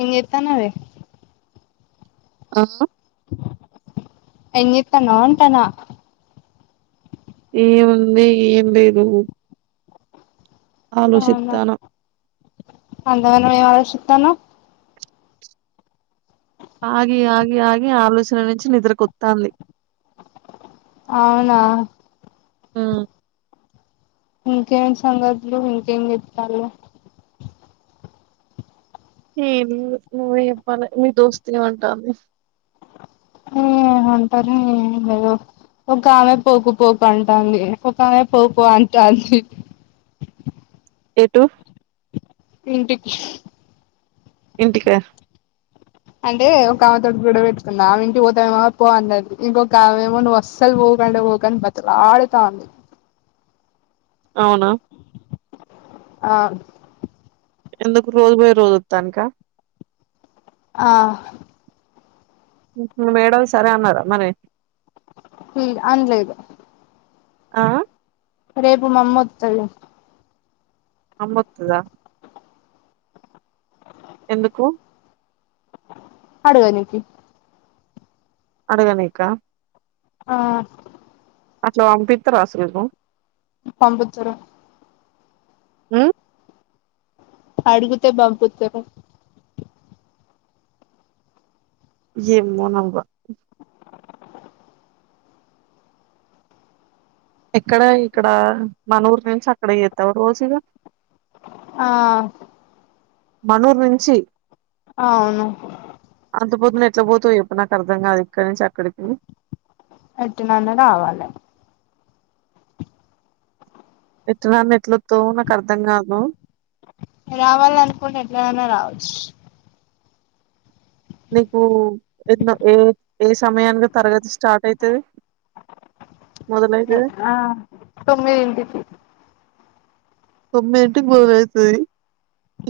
ఏం జేత్తానావే ఆ ఏం జేత్తానావ్ ఉంటానా ఏముంది ఏం లేదు ఆలోషిత్తానా అంత గనం ఏం ఆలోసిత్తానావ్ ఆగి ఆగి ఆగి ఆలోచన నుంచి నిద్రకొత్తాంది అవునా ఊ ఇంకేం సంగతులు ఇంకేం జేత్తాల్లు ఏం ఉంది నువ్వే చెప్పాలే మీ దోస్తు గదా అంటాంది ఎమ్ ఉంటది ఇగ ఓ. ఒక ఆమె పోకుపోకు అంటంది ఒక ఆమె పోపో అంటాంది. ఏటు. ఇంటికీ. ఇంటికా. అంటే ఒక అమెతోటి గోడ వెట్టుకున్న ఆమె ఇంటికి వోతావేమో పో అన్నది ఇంకొకమే మో నువ్వు అస్సల్ ఒకంటే వొకు. కని బతిలాడ్తాంది. అవునా. ఆ. ఎందుకు రోజు బోయ్ రోజు అత్తానీక. ఆ. మేడం సరే అన్నారా మరి. హు అంల్లేదు. అ ఆ. రేపు మామ్మోత్తంది. అమ్మోత్తదా. ఎందుకు. అడగనికి. అడగనీకా. ఆ. అట్లా పంపిత్తారా అసలు కు. పంపిత్తార్రు. ఉమ్ అడుగుతే పంపితురు. యేమోనవ్వ. ఎక్కడ ఇక్కడా మన ఊర్ నుంచి అక్కడ యేత్తావ రోజు ఇగా. ఆ. మన ఊరు నుంచి. అవును. అంత పొద్దున ఎట్లా బోతవ్ యేప్పు నాకర్థం గాదు ఇక్కడ నుంచి అక్కడికి. ఎట్టనన్న రావాలే. ఎట్లనన్న ఎట్లాతవ్ నాకర్థం గాదు. రావాలనుకుంటే ఎట్లానన్న రావచ్చు. నీకు ఎన్నో ఏ ఏ సమయానికి తరగతి స్టార్ట్ అయితది. మొదలైతది ఆ తొమ్మిదింటికి. తోమ్మిదింటికి బోవుడయితది.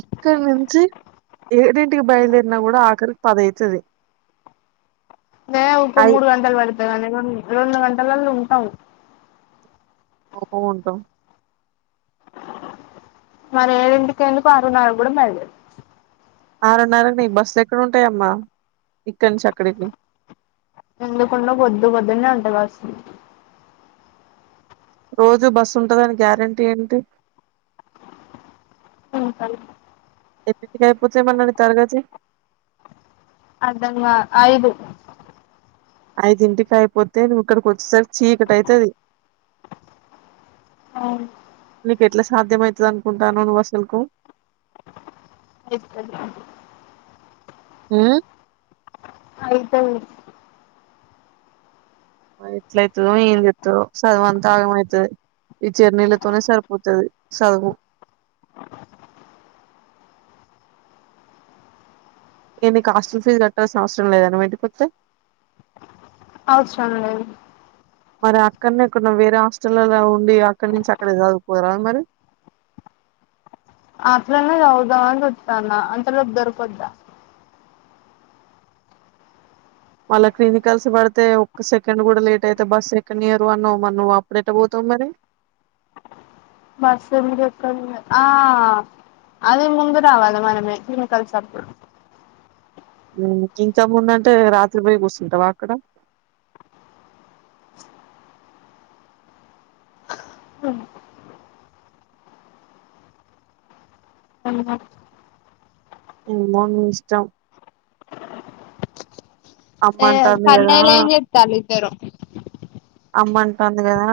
ఇక్కడ నుంచి ఏడింటికి బయలుదేరినా గుడ ఆఖరికి పది అయితది. దే ఉకో అయి మూడు గంటలు వడ్తదానే రో రొండు గంటలల్ల ఉంటాం. ఒక గంట. మరి ఏడింటికి ఎందుకు ఆరున్నార గూడా బయలు దేరూ. ఆరున్నరకి నిక్ బస్సులు ఎక్కడుంటాయమ్మా ఇక్కనుంచి అక్కడికి. ఎందుకుండదు పోద్దు పోద్దునే ఉంటది బస్. రోజు బస్సు ఉంటదని గ్యారంటీ ఏంటి. ఉ సరే. ఎన్నింటికి అయిపోతది మళ్ల ని తరగతి. అదంగా ఐదు ఐదింటికి అయిపోతే నువ్వు ఇక్కడికి వచ్చేసారికి చీకటి అయితది అవును నీకు ఎట్లా సాధ్యమైతది అనుకుంటనావు నువ్వు అసలుకు అయితది ఉమ్మ్ అయితది ఎట్ల అయితదో ఏంచేతదో సదువు అంత ఆగం అయితది ఈ జర్నీళ్లతోనే సరిపోతది సదువు ఎ నీకు హాస్టల్ ఫీజ్ కట్టాల్సిన అవసరం లేదా నువ్వు ఇంటికి అత్తే అవసరం లేదు మరి అక్కడనే ఎక్కడనో వేరే హాస్టల్లో ఉండి అక్కడి నుంచి అక్కడ చదువుపోరాదు మరి అట్లనే చదువుదాం అని చూతన్న అంతలోపు దొరుకొద్ద మళ్ళా క్లినికల్స్ పడితో ఒక్క సెకండ్ కూడా లేట్ అయితే బస్ ఎక్కనియ్యరు అన్నావ్ మరి నువ్వు అప్పుడు ఎట్ట పోతావు మరి బస్సు ఎందుకు ఎక్కనియ ఆ అది ముందు రావాలి మనమే కెమికల్ అప్పుడు ఉమ్మ్ గింతా ముందంటే రాత్రి పోయి కూర్చుంటావా అక్కడ ఉన్న ఏమో ని ఇష్టం అమ్మ ఏ అంటాంది కదా కన్నయ్యలు ఎం చేత్తాళ్ళు ఇద్దరు అమ్మ అంటాంది కదా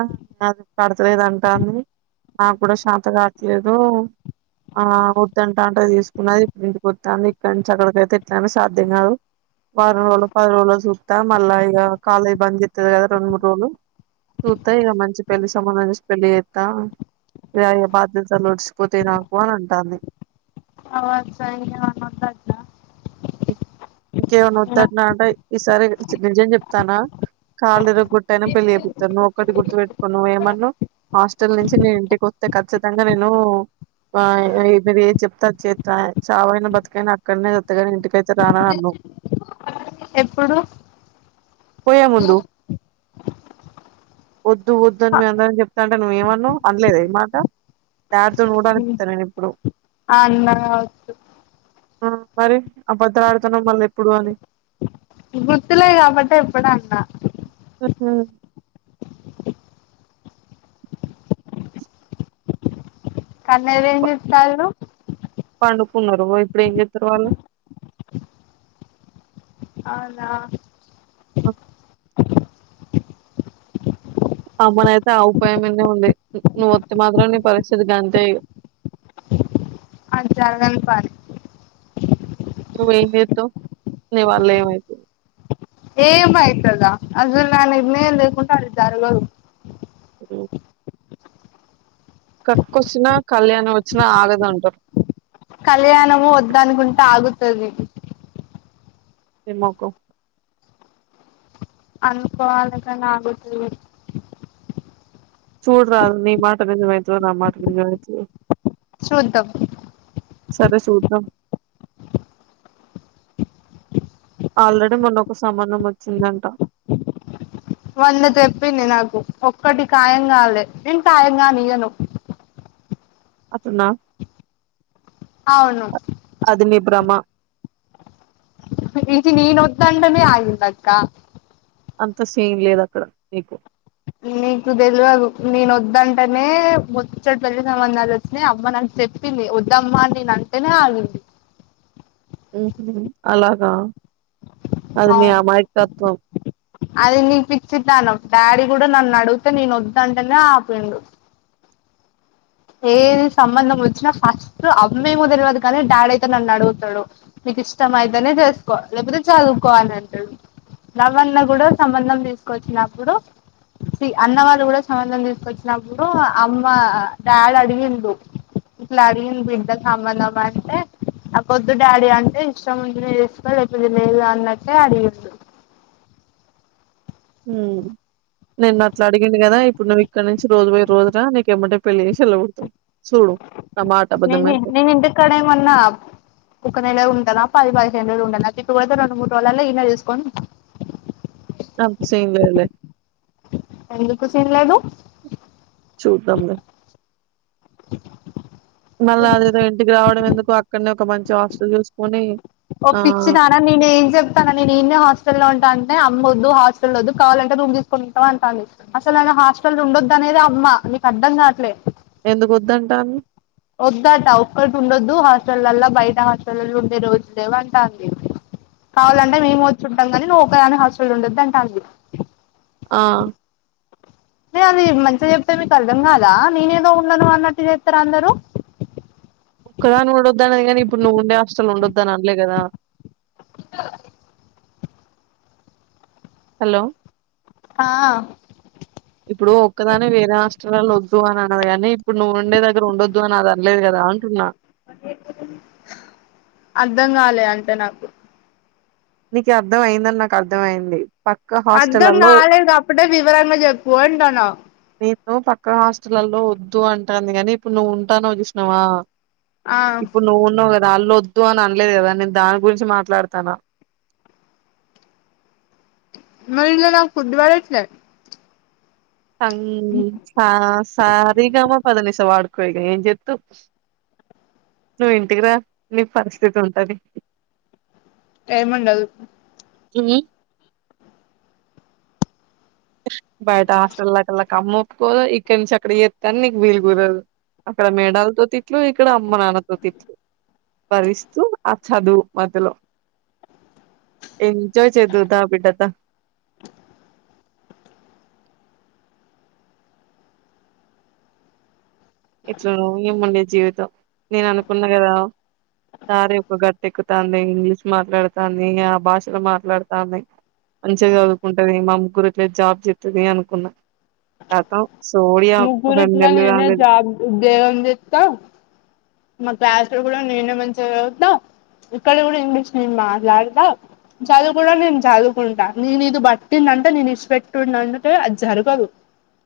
అది పడతలేదు అంట అని నాకూడా శతా కాట్లేదు ఆ వద్దుంటాంటే తీసుకున్నది ఇప్పుడు ఇంటికి వత్తాంది ఇక్కడి నుంచి అక్కడికైతే ఎట్లేనే సాధ్యం కాదు వారం రోజుల పది రోజుల చూత్తా మళ్ల ఇగా కాలేజ్ బంద్ చేత్తది కదా రెండు మూడు రోజులు చూత్తా ఇగ మంచి పెళ్లి సంబంధం సుచి పెళ్ళి చేత్తా ఇగ ఈ బాధ్యతలు ఓడిసిపోతయ్ నాకు అని అంటాంది వాళ్ల సైడు ఏమన్నా వద్ద ఇంకేమనా వద్దన్నా అంటే ఈసారి నిజం చెప్తాన్న కాళ్లు ఇరగ్గొట్టి అయినా పెళ్లిపితాను నువ్వు ఒకటి గుర్తు పెట్టుకో నువ్వు ఏమన్నావ్ హాస్టల్ నుంచి నేను ఇంటికి వత్తే ఖచ్చితంగా నేను ఆ మీరు ఏం చెప్తే అది చేత్త చావైనా బతుకైనా అక్కడనే చత్తగాని ఇంటికి కైతే రానా అన్నావ్ ఎప్పుడు పోయేముందు వొద్దు వొద్దు అని మెం అందరం చెప్తాంటే నువ్వ్ ఏమన్నావ్ అనలేదా ఈమాట దారితోని కుడా ఇప్పుతా నేను ఇప్పుడు ఆ అన్నాటు ఆ మరి అబద్ధాలు ఆడుతున్నావ్ మళ్ళీ ఎప్పుడు అని గుర్తులే కాబట్టి ఎప్పుడన్నా ఆహ కన్నయ్యలు ఏం చేత్తళ్ళు పండుకున్నారు ఓ ఇప్పుడు ఏం చేతారు వాళ్ళు అవునా ఓ అమ్మనయితే ఆ ఉపాయం మిదనే ఉంది నువ్వు వత్తే మాత్రం నీ పరిస్థితి గంతే అంతే ఇగ అది జరగని పని నువ్వేం చెత్తావ్ నీవళ్ళ ఏమయిత ఏమయితద అసలు నా నిర్ణయం లేకుండా అది జరగదు ఓ కక్కొచ్చినా కళ్యాణం వచ్చినా ఆగదు అంటారు కళ్యాణము వొద్దు అనుకుంటే ఆగుతది నీ మొఖం అనుకోవాలిగానాగుతుంది చూడరా నీ మాట నిజమైతదో నా మాట నిజమయితదో చూద్దాం సరే చూద్దాం ఆల్రెడీ మొన్న ఒక సంబంధం వచ్చిందంట మొన్న చెప్పింది నాకు ఒక్కటి ఖాయం కాలే నేను ఖాయంగానీయ్యను అట్టన్న అవును అది నీ భ్రమ ఈజి నేను ఒద్దంటేనే ఆగుద్దక్క అంత సీన్ లేదు అక్కడ నీకు నీకు తెలివదు నేను వద్దంటేనే ముచ్చడు పెళ్లి సంబంధాలు వచ్చినా అమ్మ నాంచి చెప్పింది వద్దమ్మా నేను అంటేనే ఆగింది అలాగా అది నీ అవును అమాయకత్వం అది నీకు పిచ్చితనం డాడీ కూడా నన్ను అడిగితే నేను వద్దుంటనే ఆపిండు ఏది సంబంధం వచ్చినా ఫస్ట్ అమ్మేమో తెలివదు కానీ డాడీ అయితే నన్ను అడుగుతాడు మీకు ఇష్టం అయితేనే చేసుకోవాలి లేకపోతే చదువుకోవాలి అంటాడు రవన్న కూడా సంబంధం తీసుకొచ్చినప్పుడు అన్న వాళ్ళు కూడా సంబంధం తీసుకొచ్చినప్పుడు అమ్మ డాడ్ అడిగిండు ఇట్లా అడిగిండు బిడ్డ సంబంధం వస్తె ఆ పొద్దు డాడీ అంటే ఇష్టముంటే చేసుకో లేపోతే లేదు అన్నట్టే అడిగిండు ఉ నిన్న అట్లడిగిండు కదా ఇప్పుడు నువ్ ఇక్కడి నుంచి రోజు పోయి రోజులన నీకు ఎమ్మటే పెళ్లి చేసి ఎల్లగొడుతడు చూడు నేను నేను ఇంటి కాడ ఏమన్నా ఒక్క నెల ఉంటదా పది పదిహేను రోజులు ఉంటండ అ ఇప్పుడతే రెండు రోజులల్లో ఇల్లా తీసుకొని అంత సీన్ లేదు లే ఎందుకు సీన్లేదు చూద్దాంలే మళ్ళీ అదేదో ఇంటికి రావడం ఎందుకు అక్కడనే ఒక మంచి హాస్టల్ చూసుకునీ ఓ పిచ్చిదా నేను ఏం చెప్తాను నేను ఈడనే హాస్టల్లో ఉంటా అంటే అమ్మ వద్దు హాస్టల్ వద్ కావాలంటే రూమ్ తీసుకుని ఉంటావా అంటాంది అసలు ఆడ హాస్టల్ ఉండొద్దు అనేది అమ్మ నీకు అర్థం కావట్లే ఎందుకు వద్దంటాంది వద్దట ఒక్కటి ఉండొద్దు హాస్టల్లా బయట హాస్టల్లో ఉండే రోజులేవు అంటాంది కావాలంటే మేము వచ్చుంటాంగానీ నువ్ ఒక్క దానివే హాస్టల్ ఉండద్దు అంటాంది ఆ న అది మంచిగా చెప్తే మీకు అర్థం కాదా నేనేదో ఉండను అన్నట్టు చేస్తారు అందరు క్కదాని ఉడొద్దన్నది కానీ ఇప్పుడు నువ్వుండే హస్టల్ లో ఉండొద్దు అని అనలే కదా ఇ హలో ఆ ఇప్పుడు ఒక్కదానివి వేరే హాస్టల్ లలో వద్దు అని అన్నది కానీ ఇప్పుడు నువ్వు ఉండే దగ్గర ఉండొద్దు అని అది అనలేదు కదా అంటున్నా అర్ధం కాలే అంత నాకు నీకి అర్థం అయ్యిందని నాకు అర్థం అయ్యింది అర్థం కాలేదు కాపట్టే వివరంగా చెప్పు అంటాన్నా నీతో పక్క హాస్టల్లల్లో వద్దు అంటాంది గానీ ఇప్పుడు నువ్వు ఉంటానావ్ చూసినావా ఆ ఇప్పుడు నువ్వు ఉన్నావు కదా ఆళ్ళొద్దు అని అనలేదు కదా నేను దాని గురించి మాట్లాడతాన్నా మరి ఇందులో నాకు ఫుడ్ బడట్లే తంగ్ చా సా రి గా మా ప ద ని స వాడుకో ఇగ ఏం చేత్తు నువ్వు ఇంటికి రా నీ పరిస్థితి ఉంటది టైం ఉండదు [unintelligible] బయట హాస్టల్ లకి లకి అమ్మ ఒప్పుకోదు ఇక్కడ నుంచి అక్కడ చేత్తాని నీకు వీలు కుదరదు అక్కడ మేడాలతో తిట్లు ఇక్కడ అమ్మ నాన్నతో తిట్లు భరిస్తూ ఆ చదువు మధలో ఎంజాయ్ చేద్దువు దా బిడ్డ దా ఎట్లానో ఏమో నీ జీవితం నేను అనుకున్నా కదా తా రేపు గట్టు ఎక్కుతాంది ఇంగ్లీష్ మాట్లాడుతాంది ఆ భాషలో మాట్లాడుతాంది మంచిగా చదుకుంటది మా ముగ్గురు ఎట్లే జాబ్ చేత్తది అనుకున్నా ఖతం సోడియా ఒక రెండు ముగ్గురిట్లా నెల్లు నేనే కాలేదు జాబ్ ఉద్యోగం జేత్తా మా క్లాస్ లో కూడా నేనే మంచిగా చదువుతా ఇక్కడ కూడా ఇంగ్లీష్ నేను మాట్లాడుతా చదువు కూడా నేను చదువుకుంటా నేను ఇది బట్టిన్ అంటే నేను ఇడిషిపెట్టుడునన్ అంటే అది జరుగదు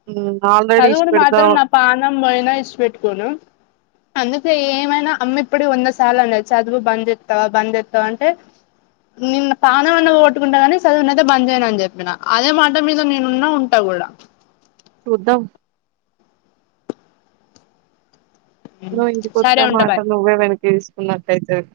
ఉమ్, ఆల్రెడీ అది కూడా ఇడిషిపెడతా మాత్రం నా పానం పోయినా ఇషిపెట్టుకోను అందు తే ఏమైనా అమ్మిప్పుడుకి వంద సార్లు అన్నది చదువు బంద్ చేత్తవా బంద్ చేత్తవా అంటే నేను నా పాణం అన్నా పోగోట్టుకుంటా గానీ సదువునైతే బంద్ చేయను అని చెప్పినా అదే మాట మీద నేనున్నా ఉన్ టా గూడా చూద్దాం నువ్వు ఇంటి కొత్తే సరే ఆ ఉంటా బాయ్ మాటలు నువ్వే వెనక్కి తీసుకున్నట్టైతది